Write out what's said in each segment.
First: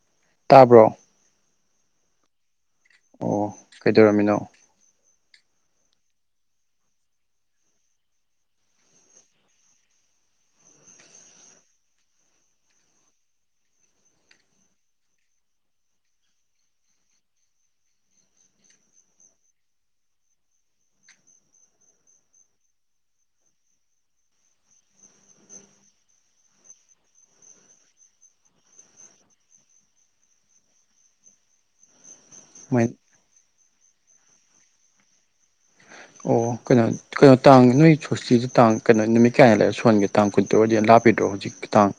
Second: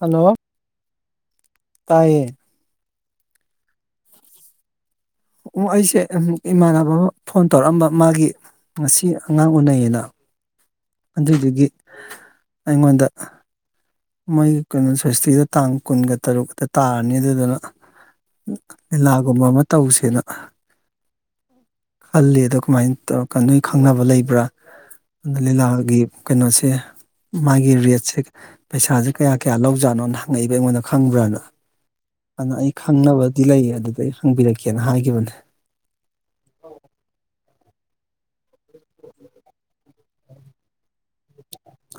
Hello ꯇꯥꯕ꯭ꯔꯣ ꯇꯥꯏꯌꯦ ꯑꯣ ꯀꯩꯗꯧꯔꯝꯃꯤꯅꯣ? ꯑꯣ ꯑꯩꯁꯦ ꯑꯝ ꯏꯃꯥꯟꯅꯕ ꯑꯃ ꯐꯣꯟ ꯇꯧꯔꯛꯑꯝꯕ ꯃꯥꯒꯤ ꯉꯁꯤ ꯑꯉꯥꯡ ꯎꯅꯩꯌꯦꯅ꯫ ꯑꯗꯨꯗꯨꯒꯤ ꯑꯩꯉꯣꯟꯗ ꯃꯣꯏꯒꯤ ꯀꯩꯅꯣ ꯁꯦꯁꯇꯤꯗꯣ ꯇꯥꯡ ꯀꯨꯟꯒ ꯇꯔꯨꯛꯇ ꯇꯥꯔꯅꯤ ꯑꯗꯨꯗꯨꯅ ꯂꯤꯂꯥꯒꯨꯝꯕ ꯑꯃ ꯇꯧꯁꯦꯅ ꯈꯜꯂꯤ ꯑꯗꯣ ꯀꯃꯥꯏ ꯇꯧꯔꯛꯀꯅꯤ ꯅꯣꯏ ꯈꯪꯅꯕ ꯂꯩꯕ꯭ꯔꯥ ꯂꯤꯂꯥꯒꯤ ꯀꯩꯅꯣꯁꯦ ꯃꯥꯒꯤ ꯔꯦꯠꯁꯦ ꯄꯩꯁꯥꯖꯦ ꯀꯌꯥ ꯀꯌꯥ ꯂꯧꯖꯥꯠꯅꯣꯅ ꯍꯪꯉꯛꯏꯕ ꯑꯩꯉꯣꯟꯗ ꯈꯪꯕ꯭ꯔꯥꯅ ꯑꯗꯣ ꯑꯩ ꯃꯥꯏ ꯈꯪꯅꯕꯗꯤ ꯂꯩꯌꯦ ꯑꯗꯨꯗ ꯑꯩ ꯍꯪꯕꯤꯔꯛꯀꯦꯅ ꯍꯥꯏꯒꯤꯕꯅꯦ꯫ ꯑꯣ ꯀꯩꯅꯣ ꯀꯩꯅꯣ ꯇꯥꯡ ꯅꯣꯏ ꯁꯣꯁꯇꯤꯁꯤ ꯇꯥꯡ ꯀꯩꯅꯣ ꯅꯨꯃꯤꯠ ꯀꯌꯥꯅꯤ ꯂꯩꯔ ꯁꯣꯟꯒꯦ? ꯇꯥꯡ ꯀꯨꯟ ꯇꯔꯨꯛ ꯑꯣꯏꯔꯗꯤ ꯌꯥꯝ ꯂꯥꯞꯄꯤꯗ꯭ꯔꯣ ꯍꯧꯖꯤꯛꯀꯤ ꯇꯥꯡ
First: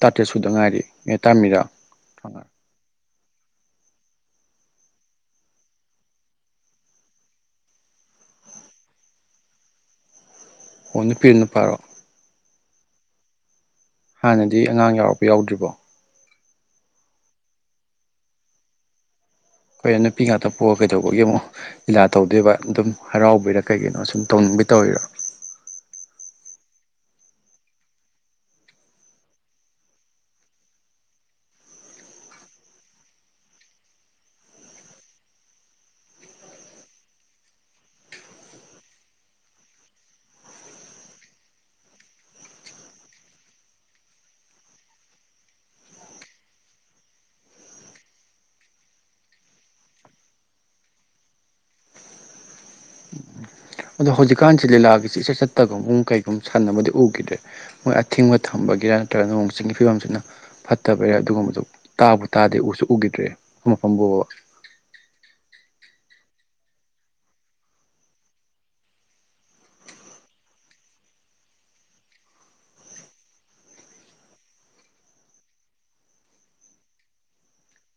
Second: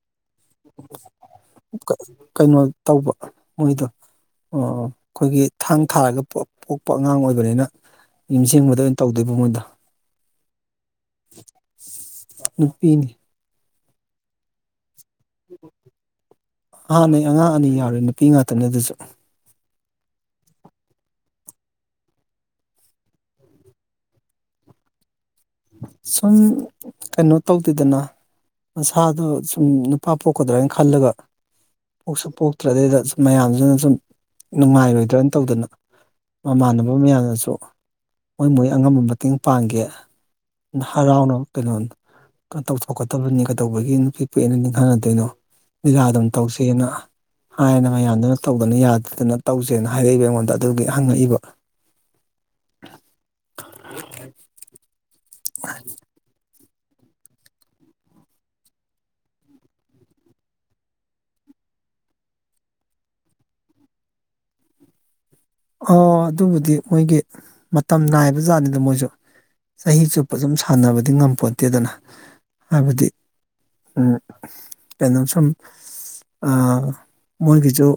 ꯇꯔꯥꯇꯔꯦꯠ ꯁꯨꯗ ꯉꯥꯏꯔꯤ ꯑꯦ ꯇꯔꯥ ꯃꯔꯤꯔꯥ [unintelligible] ꯀꯩꯅꯣ ꯇꯧꯕ ꯃꯣꯏꯗꯣ ꯑꯣ ꯑꯈꯣꯏꯒꯤ ꯊꯥꯡ ꯊꯥꯔꯒ ꯄꯣꯛꯄ ꯑꯉꯥꯡ ꯑꯣꯏꯕꯅꯤꯅ ꯌꯨꯝ ꯁꯦꯡꯕꯗ ꯑꯣꯏꯅ ꯇꯧꯗꯣꯏꯕ ꯃꯣꯏꯗꯣ ꯑꯣ ꯅꯨꯄꯤ ꯅꯨꯄꯥꯔꯣ ꯅꯨꯄꯤꯅꯤ ꯍꯥꯟꯅꯗꯤ ꯑꯉꯥꯡ ꯌꯥꯎꯔꯕꯣ ꯌꯥꯎꯗ꯭ꯔꯤꯕꯣ? ꯍꯥꯟꯅꯩ ꯑꯉꯥꯡ ꯑꯅꯤ ꯌꯥꯎꯔꯦ ꯅꯨꯄꯤ ꯉꯥꯛꯇꯅꯦ ꯑꯗꯨꯁꯨ꯫ ꯍꯣꯏ ꯅꯨꯄꯤ ꯉꯥꯛꯇ ꯄꯣꯛꯑꯒ ꯀꯩꯗꯧꯕꯒꯤ ꯑꯃꯨꯛ ꯂꯤꯂꯥ ꯇꯧꯗꯣꯏꯕ ꯑꯗꯨꯝ ꯍꯔꯥꯎꯕꯩꯔꯥ ꯀꯩꯒꯤꯅꯣ ꯁꯨꯝ ꯇꯧꯅꯤꯡꯕꯩ ꯇꯧꯔꯤꯔꯣ? ꯁꯨꯝ ꯀꯩꯅꯣ ꯇꯧꯗꯦꯗꯅ ꯃꯁꯥꯗꯣ ꯁꯨꯝ ꯅꯨꯄꯥ ꯄꯣꯛꯀꯗ꯭ꯔꯥ ꯅ ꯈꯜꯂꯒ ꯄꯣꯛꯁꯨ ꯄꯣꯛꯇ꯭ꯔꯦ ꯑꯗꯩꯗ ꯃꯌꯥꯝꯁꯤꯅ ꯁꯨꯝ ꯅꯨꯡꯉꯥꯏꯔꯣꯏꯗ꯭ꯔꯅ ꯇꯧꯗꯅ ꯃꯃꯥꯟꯅꯕ ꯃꯌꯥꯝꯅꯁꯨ ꯃꯣꯏ ꯃꯣꯏ ꯑꯉꯝꯕ ꯃꯇꯦꯡ ꯄꯥꯡꯒꯦ ꯍꯔꯥꯎꯅ ꯀꯩꯅꯣ ꯇꯧꯊꯣꯛꯀꯗꯕꯅꯤ ꯀꯩꯗꯧꯕꯒꯤ ꯅꯨꯄꯤ ꯄꯣꯛꯑꯦꯅ ꯅꯤꯡꯍꯟꯅꯗꯣꯏꯅꯣ ꯂꯤꯂꯥ ꯗꯨꯝ ꯇꯧꯁꯦꯅ ꯍꯥꯏꯅ ꯃꯌꯥꯝꯗꯨꯅ ꯇꯧꯒꯅꯨ ꯌꯥꯗꯗꯅ ꯇꯧꯁꯦꯅ ꯍꯥꯏꯔꯛꯏꯕ ꯑꯩꯉꯣꯟꯗ ꯑꯗꯨꯒꯤ ꯍꯪꯉꯛꯏꯕ ꯑꯗꯣ ꯍꯧꯖꯤꯛꯀꯥꯟꯁꯤ ꯂꯤꯂꯥꯒꯤꯁꯤ ꯏꯆꯠ ꯆꯠꯇꯒꯨꯝꯃꯨꯛ ꯀꯩꯒꯨꯝ ꯁꯥꯟꯅꯕꯗꯤ ꯎꯈꯤꯗ꯭ꯔꯦ ꯃꯣꯏ ꯑꯊꯤꯡꯕ ꯊꯝꯕꯒꯤꯔꯥ ꯅꯠꯇ꯭ꯔꯒ ꯅꯣꯡ ꯆꯤꯡꯒꯤ ꯐꯤꯕꯝꯁꯤꯅ ꯐꯠꯇꯕꯩꯔ ꯑꯗꯨꯒꯨꯝꯕꯗꯨ ꯇꯥꯕꯨ ꯇꯥꯗꯦ ꯎꯁꯨ ꯎꯈꯤꯗ꯭ꯔꯦ ꯃꯐꯝꯕꯨꯕ ꯑꯣ ꯑꯗꯨꯕꯨꯗꯤ ꯃꯣꯏꯒꯤ ꯃꯇꯝ ꯅꯥꯏꯕ ꯖꯥꯠꯅꯤꯗ ꯃꯣꯏꯖꯨ ꯆꯍꯤ ꯆꯨꯞꯄ ꯁꯨꯝ ꯁꯥꯟꯅꯕꯗꯤ ꯉꯝꯄꯣꯠꯇꯦꯗꯅ ꯍꯥꯏꯕꯗꯤ ꯎꯝ ꯀꯩꯅꯣ ꯁꯨꯝ ꯑꯥ ꯃꯣꯏꯒꯤꯖꯨ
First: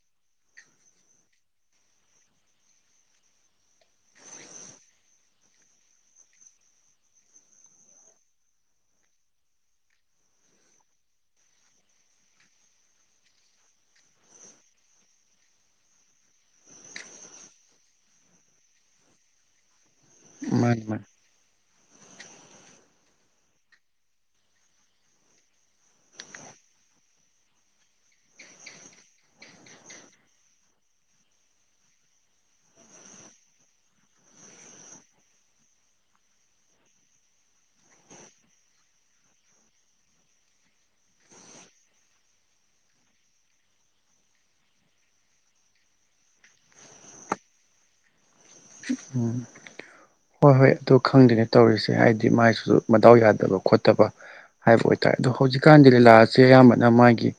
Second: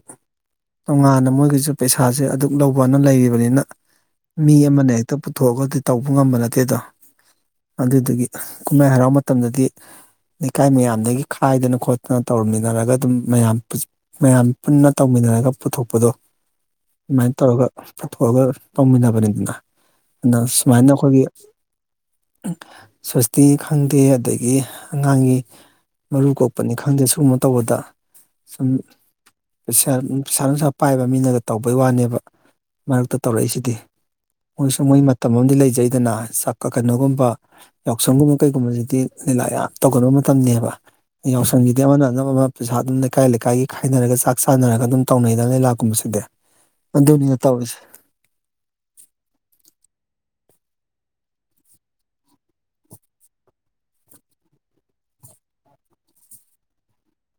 ꯇꯣꯉꯥꯟꯅ ꯃꯣꯏꯒꯤꯖꯨ ꯄꯩꯁꯥꯖꯦ ꯑꯗꯨꯛ ꯂꯧꯕꯅ ꯂꯩꯔꯤꯕꯅꯤꯅ ꯃꯤ ꯑꯃꯅ ꯍꯦꯛꯇ ꯄꯨꯊꯣꯛꯑꯒꯗꯤ ꯇꯧꯕ ꯉꯝꯕ ꯅꯠꯇꯦꯗꯣ ꯑꯗꯨꯗꯒꯤ ꯀꯨꯝꯍꯩ ꯍꯔꯥꯎ ꯃꯇꯝꯗꯗꯤ ꯂꯩꯀꯥꯏ ꯃꯌꯥꯝꯗꯒꯤ ꯈꯥꯏꯗꯅ ꯈꯣꯠꯇꯅ ꯇꯧꯔꯝꯃꯤꯟꯅꯔꯒ ꯑꯗꯨꯝ ꯃꯌꯥꯝ ꯃꯌꯥꯝ ꯄꯨꯟꯅ ꯇꯧꯃꯤꯟꯅꯔꯒ ꯄꯨꯊꯣꯛꯄꯗꯣ ꯗꯨꯃꯥꯏꯟ ꯇꯧꯔꯒ ꯄꯨꯊꯣꯛꯑꯒ ꯇꯧꯃꯤꯟꯅꯕꯅꯤꯗꯅ ꯗꯨꯅ ꯃꯥꯅꯤ ꯁꯨꯃꯥꯏꯅ ꯃꯥꯅꯤ ꯑꯈꯣꯏꯒꯤ ꯏꯪ ꯁꯣꯁꯇꯤ ꯈꯪꯗꯦ ꯑꯗꯒꯤ ꯑꯉꯥꯡꯒꯤ ꯃꯔꯨ ꯀꯣꯛꯄꯅꯤ ꯈꯪꯗꯦ ꯁꯨꯝꯕ ꯇꯧꯕꯗ ꯁꯨꯝ ꯄꯩꯁꯥ ꯄꯩꯁꯥ ꯅꯨꯡꯁꯥ ꯄꯥꯏꯕ ꯃꯤꯅꯒ ꯇꯧꯕꯩ ꯋꯥꯅꯦꯕ ꯃꯔꯛꯇ ꯇꯧꯔꯛꯏꯁꯤꯗꯤ ꯃꯣꯏꯁꯨ ꯃꯣꯏ ꯃꯇꯝ ꯑꯝꯗꯤ ꯂꯩꯖꯩꯗꯅ ꯆꯛꯀ ꯀꯩꯅꯣꯒꯨꯝꯕ ꯌꯥꯎꯁꯪꯒꯨꯝꯕ ꯀꯩꯒꯨꯝꯕꯖꯤꯗꯤ ꯂꯤꯂꯥ ꯌꯥꯝ ꯇꯧꯒꯟꯕ ꯃꯇꯝꯅꯦꯕ ꯌꯥꯎꯁꯪꯒꯤꯗꯤ ꯑꯃꯅ ꯑꯅꯝꯕ ꯑꯃ ꯄꯩꯁꯥ ꯑꯗꯨꯝ ꯂꯩꯀꯥꯏ ꯂꯩꯀꯥꯏꯒꯤ ꯈꯥꯏꯅꯔꯒ ꯆꯥꯛ ꯆꯥꯅꯔꯒ ꯑꯗꯨꯝ ꯇꯧꯅꯩꯗꯅ ꯂꯤꯂꯥ ꯀꯨꯝꯕꯁꯤꯗꯤ ꯑꯗꯨꯒꯤꯅꯦ ꯇꯧꯔꯤꯁꯦ ꯎꯝ ꯍꯣꯏ ꯍꯣꯏ ꯑꯗꯨ ꯈꯪꯗꯦꯅꯦ ꯇꯧꯔꯤꯁꯦ ꯍꯥꯏꯗꯤ ꯃꯥꯏꯁꯨ ꯃꯗꯥꯎ ꯌꯥꯗꯕ ꯈꯣꯠꯇꯕ ꯍꯥꯏꯕ ꯑꯣꯏꯇꯥ ꯑꯗꯣ ꯍꯧꯖꯤꯛꯀꯥꯟꯗꯤ ꯂꯤꯂꯥꯁꯦ ꯑꯌꯥꯝꯕꯅ ꯃꯥꯒꯤ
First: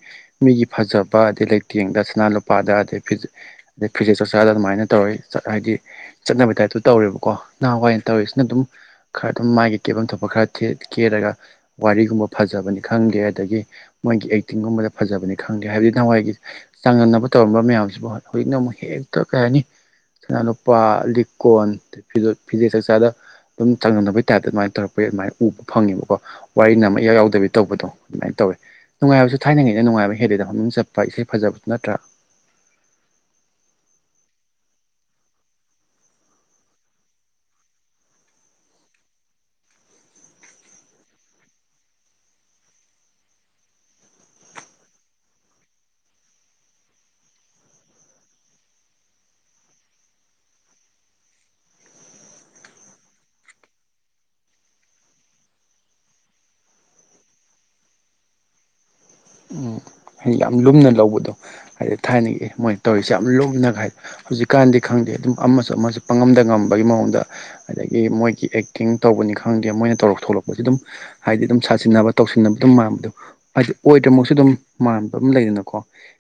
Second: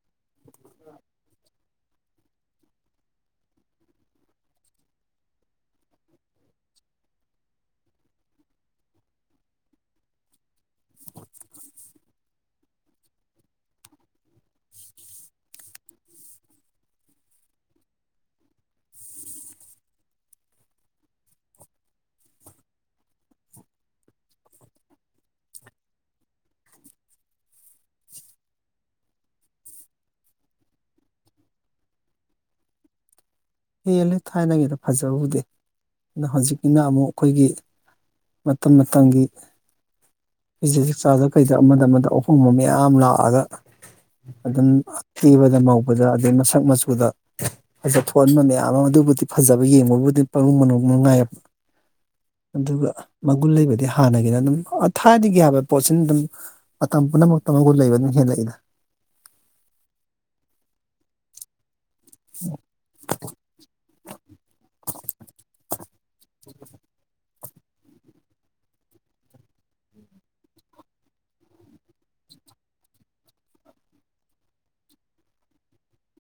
ꯃꯤꯒꯤ ꯐꯖꯕ ꯑꯗꯩ ꯂꯩꯇꯦꯡꯗ ꯁꯅꯥ ꯂꯨꯄꯥꯗ ꯑꯗꯩꯩ ꯐꯤꯖꯦ ꯑꯗꯩ ꯐꯤꯖꯦꯠ ꯆꯥꯛꯆꯥꯥꯗ ꯑꯗꯨꯃꯥꯏꯅ ꯇꯧꯔꯛꯏ ꯍꯥꯏꯗꯤ ꯆꯠꯅꯕ ꯇꯥꯏꯞꯇꯨ ꯇꯧꯔꯦꯕꯀꯣ ꯅꯍꯥꯋꯥꯏ ꯇꯧꯔꯤꯁꯤꯅ ꯗꯨꯝ ꯈꯔ ꯑꯗꯨꯝ ꯃꯥꯥꯒꯤ ꯀꯦꯕꯝ ꯊꯣꯛꯄ ꯈꯔ ꯇꯦ ꯀꯦꯔꯒ ꯋꯥꯔꯤꯒꯨꯝꯕ ꯐꯖꯕꯅꯤ ꯈꯪꯗꯦ ꯑꯗꯒꯤ ꯃꯣꯏꯒꯤ ꯑꯦꯛꯇꯤꯡꯒꯨꯝꯕꯗ ꯐꯖꯕꯅꯤ ꯈꯪꯗꯦ ꯍꯥꯏꯕꯗꯤ ꯅꯍꯋꯥꯏꯒꯤ ꯆꯥꯡꯗꯝꯅꯕ ꯇꯧꯔꯝꯕ ꯃꯌꯥꯝꯁꯤꯕꯨ ꯍꯧꯖꯤꯛꯅ ꯑꯃꯨꯛ ꯍꯦꯛꯇ ꯀꯩ ꯍꯥꯏꯅꯤ ꯁꯅꯥꯅꯨꯄꯥ ꯂꯤꯛ ꯀꯣꯟ ꯊꯤ ꯐꯤꯖꯦ ꯆꯥꯛꯆ [unintelligible] ꯗꯨꯝ ꯆꯥꯡꯗꯝꯅꯕꯩ ꯇꯥꯏꯞꯇ ꯑꯗꯨꯃꯥꯏ ꯇꯧꯔꯛꯄꯩ ꯑꯗꯨꯃꯥꯏꯅ ꯎꯕ ꯐꯪꯉꯦꯕꯀꯣ ꯋꯥꯔꯤꯅ ꯑꯃ ꯏꯌꯥꯎ ꯌꯥꯎꯗꯕꯤ ꯇꯧꯕꯗꯣ ꯑꯗꯨꯃꯥꯏ ꯇꯧꯋꯤ ꯅꯨꯡꯉꯥꯏꯕꯁꯨ ꯊꯥꯏꯅꯉꯩꯩꯅ ꯅꯨꯡꯉꯥꯏꯕ ꯍꯦꯜꯂꯤꯗ ꯃꯃꯤꯡ ꯆꯠꯄ ꯏꯁꯩ ꯐꯖꯕꯁꯨ ꯅꯠꯇ꯭ꯔꯥ ꯍꯦꯜꯂꯤ ꯊꯥꯏꯅꯒꯤꯅ ꯐꯖꯕꯕꯨꯗꯤ ꯑꯗ ꯍꯧꯖꯤꯛꯀꯤꯅ ꯑꯃꯨꯛ ꯈꯣꯏꯒꯤ ꯃꯇꯝ ꯃꯇꯝꯒꯤ ꯐꯤꯖꯦꯠ ꯆꯥꯛꯆꯥꯗ ꯀꯩꯗ ꯑꯃꯗ ꯑꯃꯗ ꯑꯍꯣꯡꯕ ꯃꯌꯥꯝ ꯂꯥꯛꯑꯒ ꯑꯗꯨꯝ ꯀꯦꯕꯗ ꯃꯧꯕꯗ ꯑꯗꯩ ꯃꯁꯛ ꯃꯆꯨꯗ ꯐꯖꯊꯣ ꯑꯣꯟꯕ ꯃꯌꯥꯝ ꯑꯃ ꯗꯨꯕꯨꯗꯤ ꯐꯖꯕ ꯌꯦꯡꯕꯕꯨꯗꯤ ꯄꯅꯨꯡ ꯃꯅꯨꯡ ꯅꯨꯡꯉꯥꯏꯕ ꯑꯗꯨꯒ ꯃꯒꯨꯟ ꯂꯩꯕꯗꯤ ꯍꯥꯟꯅꯒꯤꯅ ꯑꯗꯨꯝ ꯑꯊꯥꯏꯅꯒꯤ ꯍꯥꯢꯕ ꯄꯣꯠꯁꯤꯅ ꯗꯨꯝ ꯃꯇꯝ ꯄꯨꯝꯅꯃꯛꯇ ꯃꯒꯨꯟ ꯂꯩꯕ ꯗꯨꯝ ꯍꯦꯜꯂꯛꯏꯗ ꯎꯝ ꯌꯥꯝ ꯂꯨꯝꯅ ꯂꯧꯕꯗꯣ ꯍꯥꯏ ꯊꯥꯏꯅꯒꯤ ꯃꯣꯏ ꯇꯧꯔꯤꯁꯦ ꯌꯥꯝ ꯂꯨꯝꯅꯒ ꯍꯥꯢ ꯍꯧꯖꯤꯛꯀꯥꯟꯗꯤ ꯈꯪꯗꯦ ꯑꯗꯨꯝ ꯑꯃꯁꯨ ꯑꯃꯁꯨ꯫ ꯄꯪꯉꯝꯗ ꯉꯝꯕꯒꯤ ꯃꯑꯣꯡꯗ ꯑꯗꯒꯤ ꯃꯣꯏꯒꯤ ꯑꯦꯛꯇꯤꯡ ꯇꯧꯕꯅꯤ ꯈꯪꯗꯦ ꯃꯣꯏꯅ ꯇꯧꯔꯛ ꯊꯣꯛꯂꯛꯄꯁꯦ ꯑꯗꯨꯝ꯫ ꯍꯥꯏꯗꯤ ꯗꯨꯝ ꯁꯥꯖꯤꯟꯅꯕ ꯇꯧꯁꯤꯟꯅꯕ ꯑꯗꯨꯝ ꯃꯥꯟꯕꯗꯣ ꯍꯥꯏꯗꯤ ꯑꯣꯏꯗ꯭ꯔꯃꯛꯁꯨ ꯗꯨꯝ꯫ ꯃꯥꯟꯕ ꯑꯃ ꯂꯩꯗꯅꯀꯣ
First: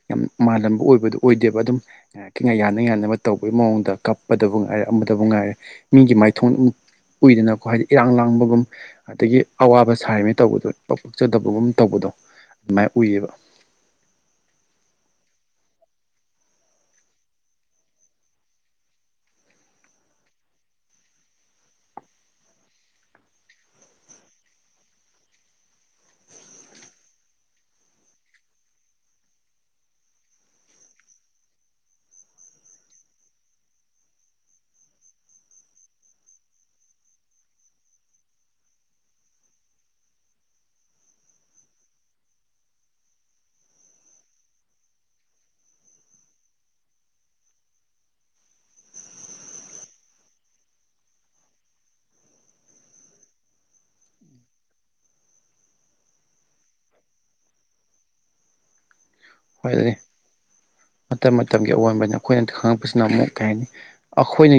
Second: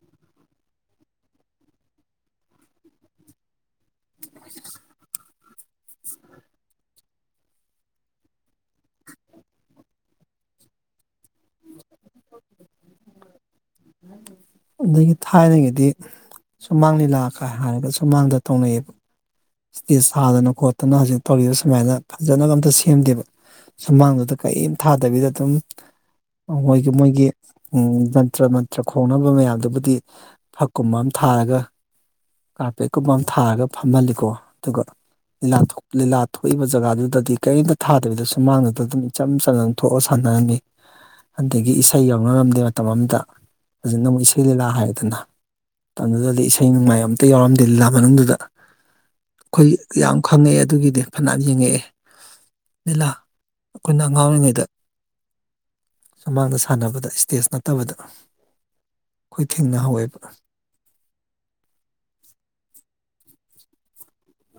ꯌꯥꯝ ꯃꯥꯜꯂꯝꯕ ꯑꯣꯏꯕꯗꯣ ꯑꯣꯏꯗꯦꯕ ꯑꯗꯨꯝ꯫ ꯉꯥꯏꯍꯥꯛꯀꯤ ꯌꯥꯅ ꯌꯥꯅꯕ ꯇꯧꯕꯒꯤ ꯃꯑꯣꯡꯗ ꯀꯞꯄꯗꯕꯨ ꯉꯥꯏꯔꯦ ꯑꯃꯗꯕꯨ ꯉꯥꯏꯔꯦ꯫ ꯃꯤꯒꯤ ꯃꯥꯏꯊꯣꯡ ꯑꯝ ꯎꯏꯗꯅꯀꯣ ꯍꯥꯏꯗꯤ ꯏꯔꯥꯡ ꯂꯥꯡꯕꯒꯨꯝ꯫ ꯑꯗꯒꯤ ꯑꯋꯥꯕ ꯁꯥꯔꯤꯃꯦ ꯇꯧꯕꯗꯣ ꯏꯄꯛ ꯄꯛꯆꯗꯕꯒꯨꯝ ꯇꯧꯕꯗꯣ ꯑꯗꯨꯃꯥꯏ ꯎꯏꯌꯦꯕ꯫ [inaudible] ꯑꯗꯒꯤ ꯊꯥꯏꯅꯒꯤꯗꯤ꯫ ꯁꯨꯃꯥꯡ ꯂꯤꯂꯥꯀ ꯍꯥꯏꯔꯒ ꯁꯨꯃꯥꯡꯗ ꯇꯧꯅꯩꯌꯦꯕ꯫ ꯁ꯭ꯇꯦꯖ ꯁꯥꯗꯅ ꯈꯣꯠꯇꯅ ꯍꯧꯖꯤꯛ ꯇꯧꯔꯤꯕ ꯁꯨꯃꯥꯏꯅ ꯐꯖꯅꯒ ꯑꯝꯇꯥ ꯁꯦꯝꯗꯦꯕ ꯁꯨꯃꯥꯡꯗꯨꯗ ꯀꯩꯝ ꯊꯥꯗꯕꯤꯗ ꯑꯗꯨꯝ ꯑꯩꯈꯣꯏꯒꯤ ꯃꯣꯏꯒꯤ ꯎꯝ ꯖꯟꯇ꯭ꯔꯥ ꯃꯟ ꯇ꯭ꯔꯥ ꯈꯣꯡꯅꯕ ꯃꯌꯥꯝꯗꯨꯕꯨꯗꯤ ꯐꯛꯀꯨꯝꯕ ꯑꯝ ꯊꯥꯔꯒ ꯀꯥꯔꯄꯦꯠꯀꯨꯝꯕ ꯑꯃ ꯊꯥꯔꯒ ꯐꯝꯍꯜꯂꯤꯀꯣ ꯑꯗꯨꯒ ꯂꯤꯂꯥ ꯊꯣꯛ ꯂꯤꯂꯥ ꯊꯣꯛꯏꯕ ꯖꯒꯥꯗꯨꯗꯗꯤ ꯀꯩꯝꯇ ꯊꯥꯗꯕꯤꯗ ꯁꯨꯃꯥꯡꯗꯨꯗ ꯑꯗꯨꯝ ꯏꯆꯝ ꯆꯝꯅ ꯊꯣꯛꯑ ꯁꯥꯟꯅꯔꯝꯃꯤ ꯑꯗꯒꯤ ꯏꯁꯩ ꯌꯥꯎꯅꯔꯝꯗꯦ ꯃꯇꯝ ꯑꯝꯗ ꯍꯧꯖꯤꯛꯅ ꯑꯃꯨꯛ ꯏꯁꯩ ꯂꯤꯂꯥ ꯍꯥꯏꯗꯅ ꯃꯇꯝꯗꯨꯗꯗꯤ ꯏꯁꯩ ꯅꯣꯡꯃꯥꯏ ꯑꯝꯇ ꯌꯥꯎꯔꯝꯗꯦ ꯂꯤꯂꯥ ꯃꯅꯨꯡꯗꯨꯗ ꯑꯩꯈꯣꯏ ꯌꯥꯝ ꯈꯪꯉꯛꯑꯦ ꯑꯗꯨꯒꯤꯗꯤ ꯐꯅꯥꯌꯥꯝ ꯌꯦꯡꯉꯛꯑꯦ ꯂꯤꯂꯥ ꯑꯩꯈꯣꯏꯅ ꯑꯉꯥꯡ ꯑꯣꯢꯔꯤꯉꯩꯗ ꯁꯨꯃꯥꯡꯗ ꯁꯥꯟꯅꯕꯗ ꯏꯁꯇꯦꯖ ꯅꯠꯇꯕꯗ ꯑꯩꯈꯣꯏ ꯍꯣꯏ ꯑꯗꯨꯅꯤ ꯊꯦꯡꯅꯍꯧꯋꯦꯕ ꯃꯇꯝ ꯃꯇꯝꯒꯤ ꯑꯑꯣꯟꯕꯅꯦ ꯑꯩꯈꯣꯏꯅ ꯈꯪꯉꯛꯄꯁꯤꯅ ꯑꯃꯨꯛ ꯀꯩ ꯍꯥꯏꯅꯤ ꯑꯩꯈꯣꯏꯅ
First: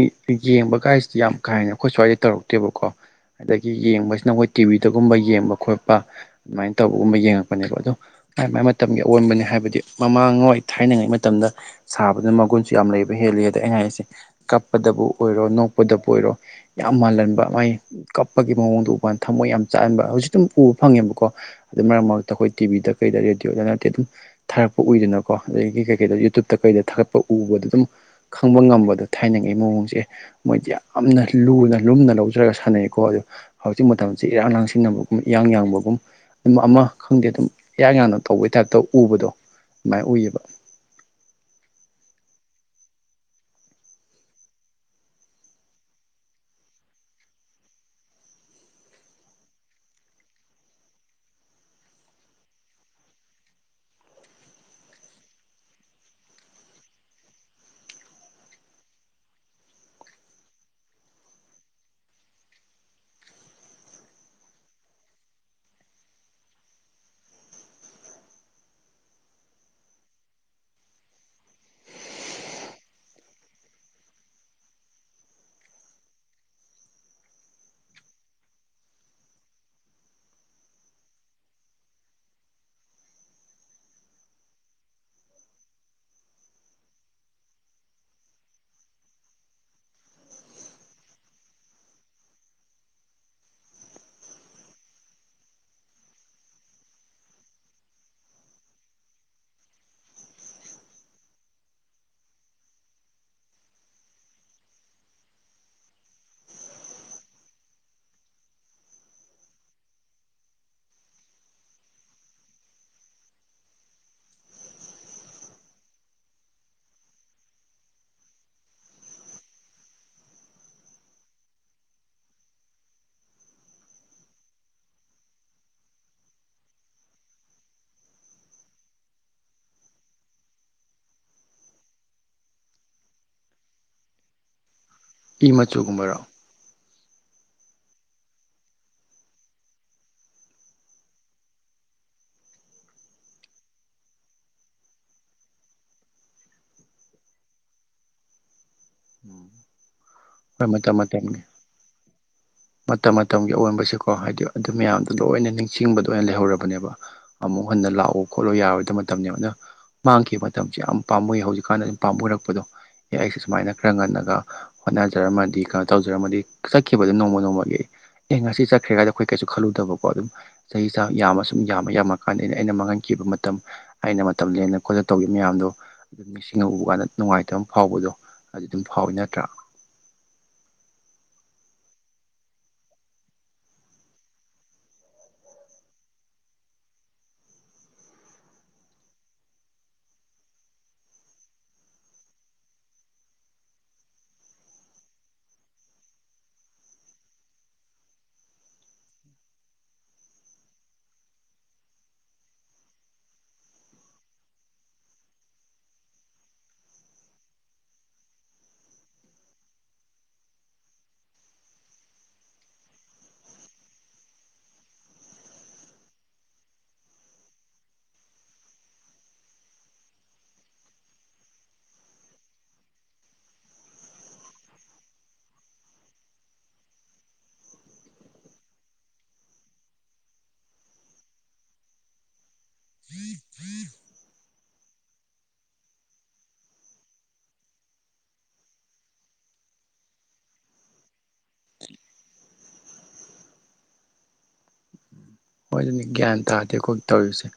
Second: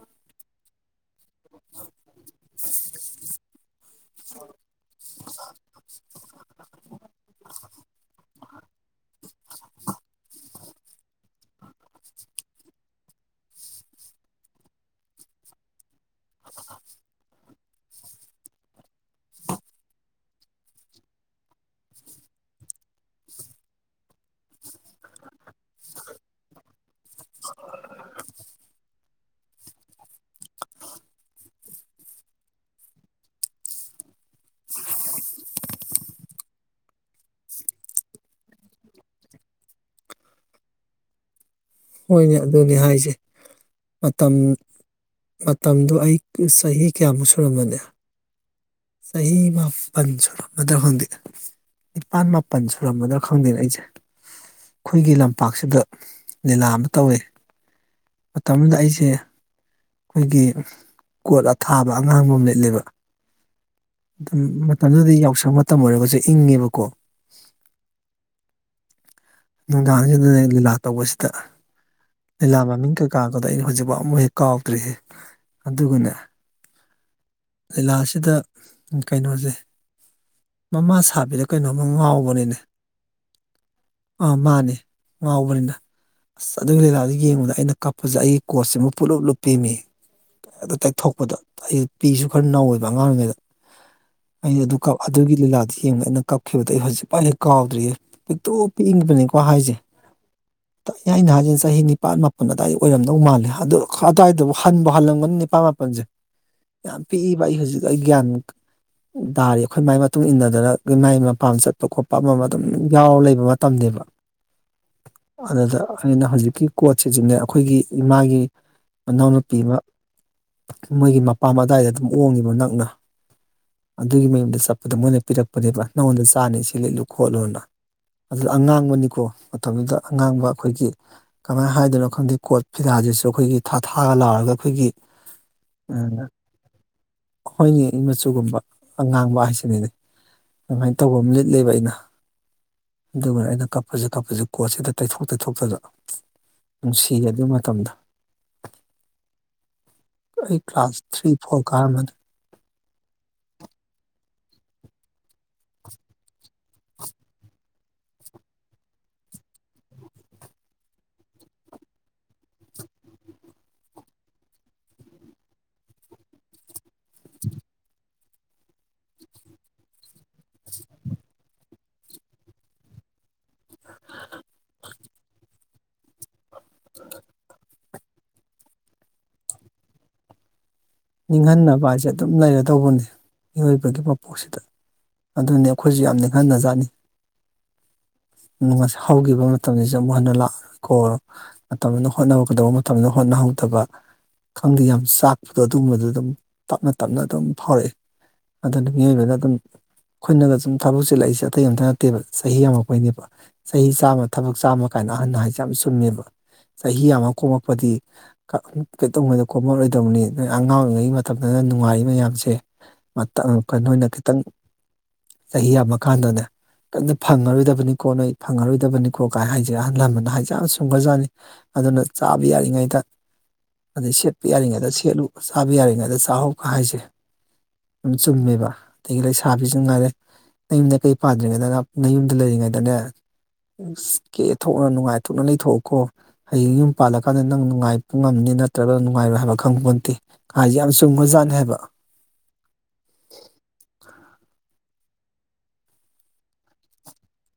ꯌꯦꯡꯕꯒꯥꯏꯁꯤꯗꯤ ꯌꯥꯝ ꯀꯥ ꯍꯦꯟꯅ ꯑꯩꯈꯣꯏ ꯁ꯭ꯋꯥꯏ ꯇꯧꯔꯛꯇꯦꯕꯀꯣ ꯑꯗꯒꯤ ꯌꯦꯡꯕꯁꯤꯅ ꯑꯩꯈꯣꯏ ꯇꯤꯚꯤꯗꯒꯨꯝꯕ ꯌꯦꯡꯕ ꯈꯣꯠꯄ ꯑꯗꯨꯃꯥꯏꯟ ꯇꯧꯕꯒꯨꯝꯕ ꯌꯦꯡꯉꯛꯄꯅꯦꯕ ꯑꯗꯨꯝ ꯃꯥꯏ ꯃꯥꯏ ꯃꯇꯝꯒꯤ ꯑꯑꯣꯟꯕꯅꯦ ꯍꯥꯏꯕ ꯃꯃꯥꯡꯉꯣꯏ ꯊꯥꯏꯅꯉꯩ ꯃꯇꯝꯗ ꯁꯥꯕꯗꯨꯅ ꯃꯒꯨꯟꯁꯨ ꯌꯥꯝ ꯂꯩꯕ ꯍꯦꯜꯂꯤ ꯑꯗ ꯑꯩꯅ ꯍꯥꯏꯁꯦ ꯀꯞꯄꯗꯕꯨ ꯑꯣꯏꯔꯣ ꯅꯣꯛꯄꯗꯕꯨ ꯑꯣꯏꯔꯣ ꯌꯥꯝ ꯃꯥꯜꯍꯟꯕ ꯃꯥꯏ ꯀꯞꯄꯒꯤ ꯃꯑꯣꯡꯗꯣ ꯎꯕ ꯀꯥꯟꯗ ꯊꯝꯃꯣꯏ ꯌꯥꯝ ꯆꯥꯛꯍꯟꯕ ꯍꯧꯖꯤꯛꯁꯨ ꯗꯨꯝ ꯎꯕ ꯐꯪꯉꯦꯕꯀꯣ ꯑꯗꯨ ꯃꯔꯛ ꯃꯔꯛꯇ ꯑꯩꯈꯣꯏ ꯇꯤꯚꯤꯗ ꯀꯩꯗ ꯔꯦꯗꯤꯑꯣꯗ ꯅꯠꯇꯦ ꯑꯗꯨꯝ ꯊꯥꯔꯛꯄ ꯎꯏꯗꯅꯀꯣ ꯑꯗꯒꯤ ꯀꯩꯀꯩꯗ ꯌꯨꯇꯨꯨꯞꯇ ꯀꯩꯗ ꯊꯥꯒꯠꯄ ꯎꯕꯗ ꯑꯗꯨꯝ ꯈꯪꯕ ꯉꯝꯕꯗꯣ ꯊꯥꯏꯅꯉꯩ ꯃꯑꯣꯡꯁꯦ ꯃꯣꯏꯗꯤ ꯌꯥꯝꯅ ꯂꯨꯅ ꯂꯨꯝꯅ ꯂꯧꯖꯔꯥ ꯁꯥꯟꯅꯩꯀꯣ ꯑꯗꯨ ꯍꯧꯖꯤꯛ ꯃꯇꯝꯁꯤ ꯏꯔꯥꯡ ꯂꯥꯡꯁꯤꯟꯅꯕꯒꯨꯝ ꯏꯌꯥꯡ ꯌꯥꯡꯕꯒꯨꯝ ꯑꯗꯨꯝ ꯑꯃ ꯈꯪꯗꯦ ꯑꯗꯨꯝ ꯏꯌꯥꯡ ꯌꯥꯡꯅ ꯇꯧꯕꯩ ꯇꯥꯏꯞꯇ ꯎꯕꯗꯣ ꯃꯥꯏ ꯎꯏꯕ ꯍꯣꯏꯅꯦ ꯑꯗꯨꯅꯤ ꯍꯥꯏꯁꯦ ꯃꯇꯝ ꯃꯇꯝꯗꯨ ꯑꯩ ꯆꯍꯤ ꯀꯌꯥꯃꯨꯛ ꯁꯨꯔꯝꯃꯅꯤ ꯆꯍꯤ ꯃꯥꯄꯟ ꯁꯨꯔꯝꯃꯗ꯭ꯔꯥ ꯈꯪꯗꯦ ꯅꯤꯄꯥꯟ ꯃꯥꯄꯟ ꯁꯨꯔꯝꯒꯗ꯭ꯔꯥ ꯈꯪꯗꯦꯅꯦ ꯑꯩꯖꯦ ꯑꯩꯈꯣꯏꯒꯤ ꯂꯝꯄꯥꯛꯁꯤꯗ ꯂꯤꯂꯥ ꯑꯃ ꯇꯧꯋꯦ ꯃꯇꯝꯗꯨꯗ ꯑꯩꯁꯦ ꯑꯩꯈꯣꯏꯒꯤ ꯀꯣꯠ ꯑꯊꯥꯕ ꯑꯉꯥꯡꯕ ꯑꯃ ꯂꯤꯠꯂꯦꯕ ꯗꯨꯝ ꯃꯇꯝꯗꯨꯗꯗꯤ ꯌꯥꯎꯁꯪ ꯃꯇꯝ ꯑꯣꯏꯔꯒꯁꯨ ꯏꯪꯉꯦꯕꯀꯣ ꯅꯨꯡꯗꯥꯡꯁꯤꯗꯅꯦ ꯂꯤꯂꯥ ꯇꯧꯕꯁꯤꯗ ꯂꯤꯂꯥ ꯃꯃꯤꯡ ꯀꯩꯀꯥꯒꯗꯣ ꯑꯩꯅ ꯍꯧꯖꯤꯛꯐꯥꯎ ꯑꯃꯨꯛ ꯍꯦꯛ ꯀꯥꯎꯗ꯭ꯔꯤꯍꯦ ꯑꯗꯨꯒꯅꯦ ꯂꯤꯂꯥꯁꯤꯗ ꯀꯩꯅꯣꯖꯦ ꯃꯃꯥ ꯁꯥꯕꯤꯔꯥ ꯀꯩꯅꯣꯝꯃ ꯉꯥꯎꯕꯅꯤꯅꯦ ꯑꯥ ꯃꯥꯅꯦ ꯉꯥꯎꯕꯅꯤꯗ ꯑꯁ ꯑꯗꯨꯏ ꯂꯤꯂꯥꯗꯣ ꯌꯦꯡꯕꯗ ꯑꯩꯅ ꯀꯞꯄꯖꯦ ꯑꯩꯒꯤ ꯀꯣꯠꯁꯤꯃꯨꯛ ꯄꯨꯡꯂꯨꯞ ꯂꯨꯞꯄꯦꯃꯤ ꯑꯗꯨ ꯇꯩꯊꯣꯛꯄꯗ ꯑꯩ ꯄꯤꯁꯨ ꯈꯔ ꯅꯧꯋꯦꯕ ꯑꯉꯥꯡ ꯑꯣꯏꯔꯤꯉꯩꯗ ꯑꯩꯅ ꯑꯗꯨ ꯀꯞ ꯑꯗꯨꯒꯤ ꯂꯤꯂꯥꯗꯨ ꯌꯦꯡꯕꯗ ꯑꯩꯅ ꯀꯞꯈꯤꯕꯗꯣ ꯑꯩ ꯍꯧꯖꯤꯛꯄꯧ ꯍꯦꯛ ꯀꯥꯎꯗ꯭ꯔꯤꯍꯦ ꯄꯤꯛꯇ꯭ꯔꯨ ꯄꯤꯛꯏꯉꯩꯗꯅꯤꯀꯣ ꯍꯥꯏꯖꯦ ꯑꯩꯅ ꯍꯥꯏꯖꯤ ꯆꯍꯤ ꯅꯤꯄꯥꯟ ꯃꯥꯄꯟ ꯑꯗꯥꯏ ꯑꯣꯏꯔꯝꯗꯧ ꯃꯥꯜꯂꯦ ꯑꯗꯨ ꯑꯗ꯭ꯋꯥꯏꯗꯕꯨ ꯍꯟꯕꯨ ꯍꯜꯂꯝꯒꯅꯤ ꯅꯤꯄꯥꯟ ꯃꯥꯄꯟꯖꯦ ꯌꯥꯝ ꯄꯤꯛꯏꯕ ꯑꯩ ꯍꯧꯖꯤꯛ ꯑꯩ ꯒ꯭ꯌꯥꯟ ꯇꯥꯔꯤ ꯑꯩꯈꯣꯏ ꯃꯥꯏ ꯃꯇꯨꯡ ꯏꯟꯅꯗꯅ ꯃꯥꯏ ꯃꯄꯥꯝ ꯆꯠꯄ ꯈꯣꯠꯄ ꯑꯃ ꯑꯃ ꯑꯗꯨꯝ ꯌꯥꯎꯔ ꯂꯩꯕ ꯃꯇꯝꯅꯦꯕ ꯑꯗꯨꯗ ꯑꯩꯅ ꯍꯧꯖꯤꯛꯀꯤ ꯀꯣꯠꯁꯤꯁꯨꯅꯦ ꯑꯈꯣꯏꯒꯤ ꯏꯃꯥꯒꯤ ꯃꯅꯥꯎꯅꯨꯄꯤ ꯑꯃ ꯃꯣꯏꯒꯤ ꯃꯄꯥꯝ ꯑꯗꯥꯏꯗ ꯑꯗꯨꯝ ꯑꯣꯡꯉꯤꯕ ꯅꯛꯅ ꯑꯗꯨꯒꯤ ꯃꯌꯨꯝꯗ ꯆꯠꯄꯗ ꯃꯣꯏꯅ ꯄꯤꯔꯛꯄꯅꯦꯕ ꯅꯉꯣꯟꯗ ꯆꯥꯅꯤ ꯁꯤ ꯂꯤꯠꯂꯨ ꯈꯣꯠꯂꯨꯅ ꯑꯗꯨꯗ ꯑꯉꯥꯡꯕꯅꯤꯀꯣ ꯃꯇꯝꯗꯨꯗ ꯑꯉꯥꯡꯕ ꯑꯩꯈꯣꯏꯒꯤ ꯀꯃꯥꯏ ꯍꯥꯏꯗꯣꯏꯅꯣ ꯈꯪꯗꯦ ꯀꯣꯠ ꯐꯤꯗꯥꯁꯤꯁꯨ ꯑꯩꯈꯣꯏꯒꯤ ꯊꯥ ꯊꯥꯒ ꯂꯥꯎꯔꯒ ꯑꯩꯈꯣꯏꯒꯤ ꯏ ꯃꯆꯨꯒꯨꯝꯕꯔꯣ ꯍꯣꯏꯅꯦ ꯏ ꯃꯆꯨꯒꯨꯝꯕ ꯑꯉꯥꯡꯕ ꯍꯥꯏꯁꯤꯅꯤꯅꯦ ꯑꯗꯨꯃꯥꯏꯅ ꯇꯧꯕ ꯑꯃ ꯂꯤꯠꯂꯦꯕ ꯑꯩꯅ ꯑꯗꯨꯒ ꯑꯩꯅ ꯀꯞꯄꯁꯤ ꯀꯞꯄꯁꯤ ꯀꯣꯠꯁꯤꯗ ꯇꯩꯊꯣꯛ ꯇꯩꯊꯣꯛꯇꯅ ꯅꯨꯡꯁꯤꯌꯦ ꯑꯗꯨ ꯃꯇꯝꯗꯣ ꯎꯝ꯫ ꯑꯩ ꯀ꯭ꯂꯥꯁ ꯊ꯭ꯔꯤ ꯐꯣꯔ ꯀꯥꯔꯝꯃꯅꯤ ꯃꯇꯝ ꯃꯇꯝꯒꯤ ꯑꯑꯣꯟꯕꯁꯤꯀꯣ ꯍꯥꯏꯗꯤ ꯑꯗꯨ ꯃꯌꯥꯝꯗꯣ ꯂꯣꯏꯅ ꯅꯤꯡꯁꯤꯡꯕꯗꯣ ꯑꯣꯏꯅ ꯂꯩꯍꯧꯔ ꯅꯦꯕ ꯑꯃꯨꯛ ꯍꯟꯅ ꯂꯥꯛꯑꯣ ꯈꯣꯠꯂꯣ ꯌꯥꯔꯣꯏꯗꯕ ꯃꯇꯝꯅꯦ ꯑꯗꯨꯅ ꯃꯥꯡꯈꯤꯕ ꯃꯇꯝꯁꯦ ꯌꯥꯝ ꯄꯥꯝꯃꯨꯏ ꯍꯧꯖꯤꯛꯀꯥꯟꯅ ꯍꯦꯟꯅ ꯄꯥꯝꯃꯨꯔꯛꯄꯗꯣ ꯑꯦ ꯑꯩꯁꯦ ꯁꯨꯃꯥꯏꯅ ꯈꯔ ꯉꯟꯅꯒ ꯍꯣꯠꯅꯖꯔꯝꯃꯗꯤ ꯀꯩꯅꯣ ꯇꯧꯖꯔꯝꯃꯗꯤ ꯆꯠꯈꯤꯕꯗꯣ ꯅꯣꯡꯃ ꯅꯣꯡꯃ ꯃꯒꯤ ꯑꯦ ꯉꯁꯤ ꯆꯠꯈ꯭ꯔꯦꯒꯗꫭ ꯑꯩꯈꯣꯏ ꯀꯩꯁꯨ ꯈꯜꯂꯨꯗꯕꯀꯣ ꯑꯗꯨꯝ ꯆꯍꯤ ꯆꯥ ꯌꯥꯝꯃ ꯁꯨꯝ ꯌꯥꯝꯃ ꯌꯥꯝꯃ ꯀꯥꯟꯗ ꯑꯩꯅ ꯑꯩꯅ ꯃꯥꯡꯍꯟꯈꯤꯕ ꯃꯇꯝ ꯑꯩꯅ ꯃꯇꯝ ꯂꯦꯟ ꯈꯣꯠꯇꯅ ꯇꯧꯈꯤꯕ ꯃꯌꯥꯝꯗꯣ ꯑꯗꯨ ꯅꯤꯡꯁꯤꯡ ꯃꯤꯠꯅ ꯎꯕ ꯀꯥꯟꯗ ꯅꯨꯡꯉꯥꯏꯇꯕ ꯐꯥꯎꯕꯗꯣ ꯑꯗꯨ ꯑꯗꯨꯝ ꯐꯥꯎꯋꯤ ꯅꯠꯇ꯭ꯔꯥ ꯅꯤꯡꯍꯟꯅꯕ ꯍꯥꯏꯁꯦ ꯑꯗꯨꯝ ꯂꯩꯔꯗꯧꯕꯅꯤ ꯃꯤꯑꯣꯏꯕꯒꯤ ꯃꯄꯣꯛꯁꯤꯗ ꯑꯗꯨꯅꯤ ꯑꯩꯈꯣꯏꯁꯨ ꯌꯥꯝ ꯅꯤꯡꯍꯟꯅ ꯖꯥꯠꯅꯤ ꯍꯧꯈꯤꯕ ꯃꯇꯝꯁꯤꯁꯨ ꯑꯃꯨꯛ ꯍꯟꯅ ꯂꯥꯛꯑꯣꯏꯀꯣ ꯃꯇꯝꯗꯨꯅ ꯍꯣꯠꯅꯍꯧꯒꯗꯧꯕ ꯃꯇꯝꯗꯨꯗ ꯍꯣꯠꯅꯍꯧꯗꯕ ꯈꯪꯗꯦ ꯌꯥꯝ ꯆꯥꯛꯄꯗꯣ ꯑꯗꯨꯒꯨꯝꯕꯗꯣ ꯑꯗꯨꯝ ꯇꯞꯅ ꯇꯞꯅ ꯑꯗꯨꯝ ꯐꯥꯎꯔꯛꯏ ꯑꯗꯨꯅꯤ ꯃꯤꯑꯣꯏꯕꯅ ꯑꯗꯨꯝ ꯑꯩꯈꯣꯏꯅꯒ ꯁꯨꯝ ꯊꯕꯛ ꯆꯤꯂꯛꯏꯁꯦ ꯑꯇꯩ ꯑꯝꯇ ꯅꯠꯇꯦꯕ ꯆꯍꯤ ꯌꯥꯝꯃꯛꯄꯩꯅꯦꯕ ꯆꯍꯤ ꯆꯥꯝꯃ ꯊꯕꯛ ꯆꯥꯝꯃ ꯀꯥꯏꯅ ꯑꯍꯥꯟ ꯍꯥꯏꯁꯦ ꯌꯥꯝ ꯆꯨꯝꯃꯦꯕ ꯆꯍꯤ ꯑꯃ ꯀꯣꯝꯃꯛꯄꯗꯤ ꯀꯩꯗꯧꯉꯩꯗ ꯀꯣꯝꯃꯛꯑꯔꯣꯏꯗꯕꯅꯤ ꯅꯣꯏ ꯑꯉꯥꯡ ꯑꯣꯏꯔꯤꯉꯩ ꯃꯇꯝꯗꯅ ꯅꯨꯡꯉꯥꯏꯔꯤ ꯃꯌꯥꯝꯁꯦ ꯃꯇꯪ ꯅꯣꯏꯅ ꯈꯤꯇꯪ ꯆꯍꯤ ꯌꯥꯝꯃ ꯀꯥꯟꯗꯅꯦ ꯀꯟꯅ ꯐꯪꯉꯔꯣꯏꯗꯕꯅꯤ ꯀꯣ ꯅꯣꯏ ꯐꯪꯉꯔꯣꯏꯗꯕꯅꯤꯀꯣ ꯀꯥꯏ ꯍꯥꯏꯁꯦ ꯑꯍꯥꯟ ꯂꯃꯟꯅ ꯍꯥꯏꯁꯦ ꯌꯥꯝ ꯆꯨꯝꯈꯔꯖꯥꯠꯅꯤ ꯑꯗꯨꯅ ꯆꯥꯕ ꯌꯥꯔꯤꯉꯩꯗ ꯑꯗꯩ ꯁꯦꯠꯄ ꯌꯥꯔꯤꯉꯩꯗ ꯁꯦꯠꯂꯨ ꯆꯥꯕ ꯌꯥꯔꯤꯉꯩꯗ ꯆꯥꯍꯧ ꯀꯥꯏ ꯍꯥꯏꯁꯦ ꯑꯗꯨꯝ ꯆꯨꯝꯃꯦꯕ ꯑꯗꯩꯒꯤ ꯂꯩꯁꯥꯕꯤꯁꯨ ꯉꯥꯏꯔꯦ ꯅꯌꯨꯝ ꯅꯀꯩ ꯄꯥꯟꯗ꯭ꯔꯤꯉꯩꯗ ꯅꯥꯞ ꯅꯌꯨꯝꯗ ꯂꯩꯔꯤꯉꯩꯗꯅꯦ ꯑꯁ ꯀꯦꯊꯣꯛꯅ ꯅꯨꯡꯉꯥꯏꯊꯣꯛꯅ ꯂꯩꯊꯣꯛꯑꯣꯀꯣ ꯍꯌꯦꯡ ꯌꯨꯝ ꯄꯥꯜꯂꯀꯥꯟꯗ ꯅꯪ ꯅꯨꯡꯉꯥꯏꯕ ꯉꯝꯅꯤ ꯅꯠꯇ꯭ꯔꯥꯒꯅ ꯅꯨꯡꯉꯥꯏꯔꯣꯏ ꯍꯥꯏꯕ ꯈꯪꯄꫭꯟꯇꯦ ꯍꯥꯏꯁꯦ ꯌꯥꯝ ꯆꯨꯝ ꯈꯔꯥ ꯖꯥꯠꯅꯤ ꯍꯥꯏꯕ ꯍꯣꯏ ꯑꯗꯨꯅꯤ ꯒ꯭ꯌꯥꯟ ꯇꯥꯗꯦ ꯑꯩꯈꯣꯏ ꯇꯧꯔꯤꯁꯦ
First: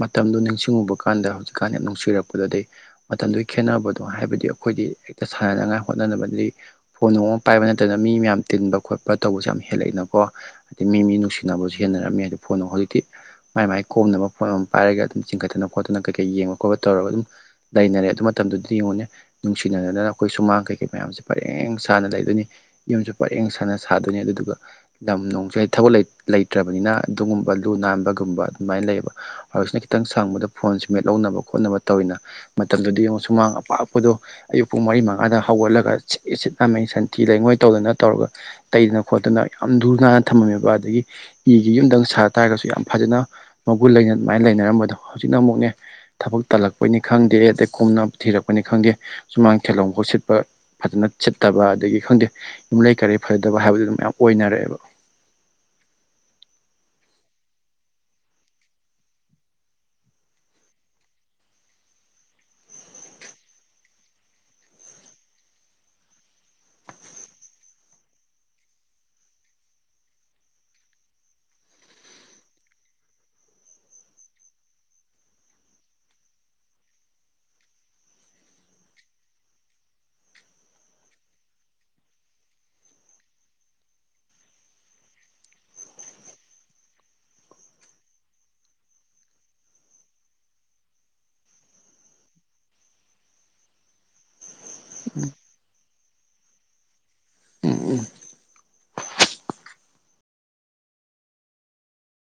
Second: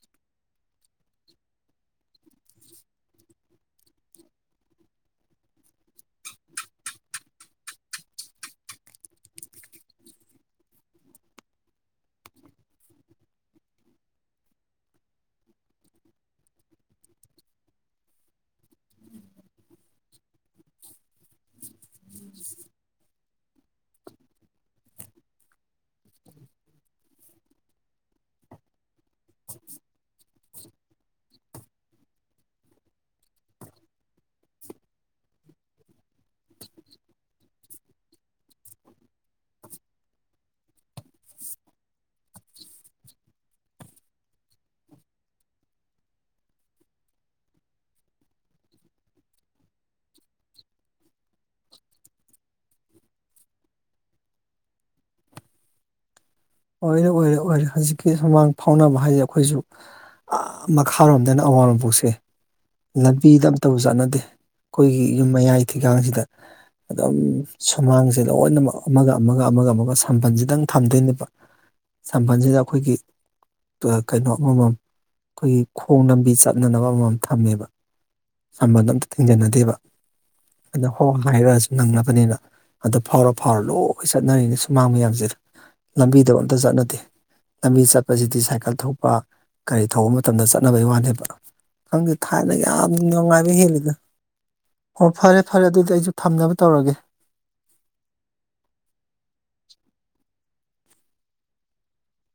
ꯃꯇꯝꯗꯨ ꯅꯤꯡꯁꯤꯡꯉꯨꯕ ꯀꯥꯟꯗ ꯍꯧꯖꯤꯛꯀꯥꯟ ꯌꯥꯝ ꯅꯨꯡꯁꯤꯔꯛꯄꯗꫭ ꯑꯗꯩ ꯃꯇꯝꯗꯨꯒꯤ ꯈꯦꯠꯅꯕꯗꯣ ꯍꯥꯏꯕꯗꯤ ꯑꯩꯈꯣꯏꯗꯤ ꯍꯦꯛꯇ ꯁꯥꯟꯅꯅꯉꯥꯏ ꯍꯣꯠꯅꯅꯕꯗꯒꯤ ꯐꯣꯟ ꯅꯨꯡ ꯑꯃ ꯄꯥꯏꯕ ꯅꯠꯇꯅ ꯃꯤ ꯃꯌꯥꯝ ꯇꯤꯟꯕ ꯈꯣꯠꯄ ꯇꯧꯕꯁꯨ ꯌꯥꯝ ꯍꯦꯜꯂꯛꯑꯏꯅꯀꯣ ꯍꯥꯏꯗꯤ ꯃꯤ ꯃꯤ ꯅꯨꯡꯁꯤꯅꯕꯁꯨ ꯍꯦꯟꯅꯔꯝꯃꯦ ꯍꯥꯏ ꯐꯣꯟꯅ ꯍꯧꯖꯤꯛꯇꯤ ꯃꯥꯏ ꯃꯥꯏ ꯀꯣꯝꯅꯕ ꯐꫭꯟ ꯑꯃ ꯑꯃ ꯄꯥꯏꯔꯒ ꯑꯗꯨꯝ ꯆꯤꯡꯈꯠꯇꯅ ꯈꯣꯠꯇꯅ ꯀꯩ ꯀꯩ ꯌꯦꯡꯕ ꯈꯣꯠꯄ ꯇꯧꯔꯒ ꯑꯗꯨꯝ ꯂꯩꯅꯔꯦ ꯑꯗꯨ ꯃꯇꯝꯗꯨꯗꯤ ꯌꯦꯡꯉꯨꯅꯦ ꯅꯨꯡꯁꯤꯅꯗꯅ ꯑꯩꯈꯣꯏ ꯁꯨꯃꯥꯡ ꯀꯩꯀꯩ ꯃꯌꯥꯝꯁꯦ ꯄꯔꯦꯡ ꯁꯥꯅ ꯂꯩꯗꯣꯏꯅꯤ ꯌꯨꯝꯁꯨ ꯄꯔꯦꯡ ꯁꯥꯥꯟꯅ ꯁꯥꯗꯣꯏꯅꯤ ꯑꯗꯨꯗꯨꯒ ꯂꯝ ꯅꯨꯡꯁꯨ ꯍꯦꯛ ꯊꯕꯛ ꯂꯩ ꯂꯩꯇ꯭ꯔꯕꯅꯤꯅ ꯑꯗꯨꯒꯨꯝꯕ ꯂꯨ ꯅꯥꯟꯕꯒꯨꯝꯕ ꯑꯗꯨꯃꯥꯏꯟ ꯂꯩꯌꯦꯕ ꯍꯧꯖꯤꯛꯁꯤꯅ ꯈꯤꯇꯪ ꯁꯪꯕꯗ ꯐꯣꯟꯁꯤ ꯃꯦꯠ ꯍꯧꯅꯕ ꯈꯣꯠꯅꯕ ꯇꯧꯋꯤꯅ ꯃꯇꯝꯗꯨꯗꯤ ꯌꯦꯡꯉꯨ ꯁꯨꯃꯥꯡ ꯑꯄꯥꯛꯄꯗꯣ ꯑꯌꯨꯛ ꯄꯨꯡ ꯃꯔꯤ ꯃꯉꯥꯗ ꯍꯧꯒꯠꯂꯒ ꯁꯤꯠ ꯁꯤꯠ ꯅꯥꯟꯃꯩ ꯁꯟꯊꯤ ꯂꯩꯉꯣꯏ ꯇꯧꯗꯅ ꯇꯧꯔꯒ ꯇꯩꯗꯅ ꯈꯣꯠꯇꯅ ꯌꯥꯝ ꯂꯨ ꯅꯥꯟꯅ ꯊꯝꯂꯝꯃꯦꯕ ꯑꯗꯒꯤ ꯌꯨꯝꯗꯪ ꯁꯥ ꯇꯥꯔꯒꯁꯨ ꯌꯥꯝ ꯐꯖꯅ ꯃꯒꯨꯟ ꯂꯩꯅ ꯑꯗꯨꯃꯥꯏꯅ ꯂꯩꯅꯔꯝꯕꯗꯣ ꯍꯧꯖꯤꯛꯅ ꯑꯃꯨꯛꯅꯦ ꯊꯕꯛ ꯇꯜꯂꯛꯄꯩꯅꯤ ꯈꯪꯗꯦ ꯑꯗꯩ ꯀꯨꯝꯅꯞ ꯊꯤꯔꯛꯄꯅꯤ ꯈꯪꯗꯦ ꯁꯨꯃꯥꯡ ꯊꯦꯂꯣꯡꯐꯥꯎ ꯁꯤꯠꯄ ꯐꯖꯅ ꯁꯤꯠꯇꯕ ꯑꯗꯒꯤ ꯈꯪꯗꯦ ꯌꯨꯝꯂꯩ ꯀꯔꯩ ꯐꯖꯗꯕ ꯍꯥꯏꯕꯗꯨ ꯃꯌꯥꯝ ꯑꯣꯏꯅꯔꯛꯑꯦꯕ ꯑꯣꯏꯔꯦ ꯑꯣꯏꯔꯦ ꯑꯣꯏꯔꯦ ꯍꯧꯖꯤꯛꯀꯤ ꯁꯨꯃꯥꯡ ꯐꯥꯎꯅꯕ ꯍꯥꯏꯖꯦ ꯑꯩꯈꯣꯏꯖꯨ ꯑꯥ ꯃꯈꯥꯔꯣꯝꯗꯅ ꯑꯋꯥꯡ ꯅꯣꯡꯄꯣꯛꯁꯦ ꯂꯝꯕꯤꯗ ꯑꯝꯇꯕꯨ ꯆꯠꯅꯗꯦ ꯑꯩꯈꯣꯏꯒꯤ ꯌꯨꯝ ꯃꯌꯥꯏ ꯊꯤꯒꯥꯡꯁꯤꯗ ꯑꯗꯨꯝ ꯁꯨꯃꯥꯡꯖꯦ ꯂꯣꯏꯅꯃꯛ ꯑꯃꯒ ꯑꯃꯒ ꯑꯃꯒ ꯑꯃꯒ ꯁꯥꯝꯕꯜꯖꯤꯗꯪ ꯊꯝꯗꯣꯏꯅꯦꯕ ꯁꯝꯕꯜꯖꯤꯗ ꯑꯩꯈꯣꯏꯒꯤ ꯇꯨꯋꯥ ꯀꯩꯅꯣ ꯑꯃꯃꯝ ꯑꯩꯈꯣꯏꯒꯤ ꯈꯣꯡ ꯂꯝꯕꯤ ꯆꯠꯅꯅꯕ ꯑꯃꯃꯝ ꯊꯝꯃꯦꯕ ꯁꯝꯕꯜ ꯑꯝꯇ ꯊꯤꯡꯖꯟꯅꯗꯦꯕ ꯑꯗꯥ ꯍꯣ ꯍꯥꯏꯔꯑꯁꯨ ꯅꯪꯅꯕꯅꯤꯅ ꯑꯗꯨ ꯐꯥꯎꯔ ꯐꯥꯎꯔ ꯂꯣꯏ ꯆꯠꯅꯔꯤꯅꯤ ꯁꯨꯃꯥꯡ ꯃꯌꯥꯝꯖꯦ ꯂꯝꯕꯤꯗꯕꯨ ꯑꯝꯇ ꯆꯠꯅꯗꯦ ꯂꯝꯕꯤ ꯆꯠꯄꯖꯤꯗꯤ ꯁꯥꯏꯀꯜ ꯊꯧꯄ ꯒꯥꯔꯤ ꯊꯧꯕ ꯃꯇꯝꯗ ꯆꯠꯅꯕꯩ ꯋꯥꯅꯦꯕ ꯈꯪꯗꯦ ꯊꯥꯏꯅꯒ ꯌꯥꯝ ꯎꯝ ꯅꯨꯡꯉꯥꯏꯕ ꯍꯦꯜꯂꯤꯗ ꯍꯣ ꯐꯔꯦ ꯐꯔꯦ ꯑꯗꯨꯗꯤ ꯑꯩꯖꯨ ꯊꯝꯅꯕ ꯇꯧꯔꯒꯦ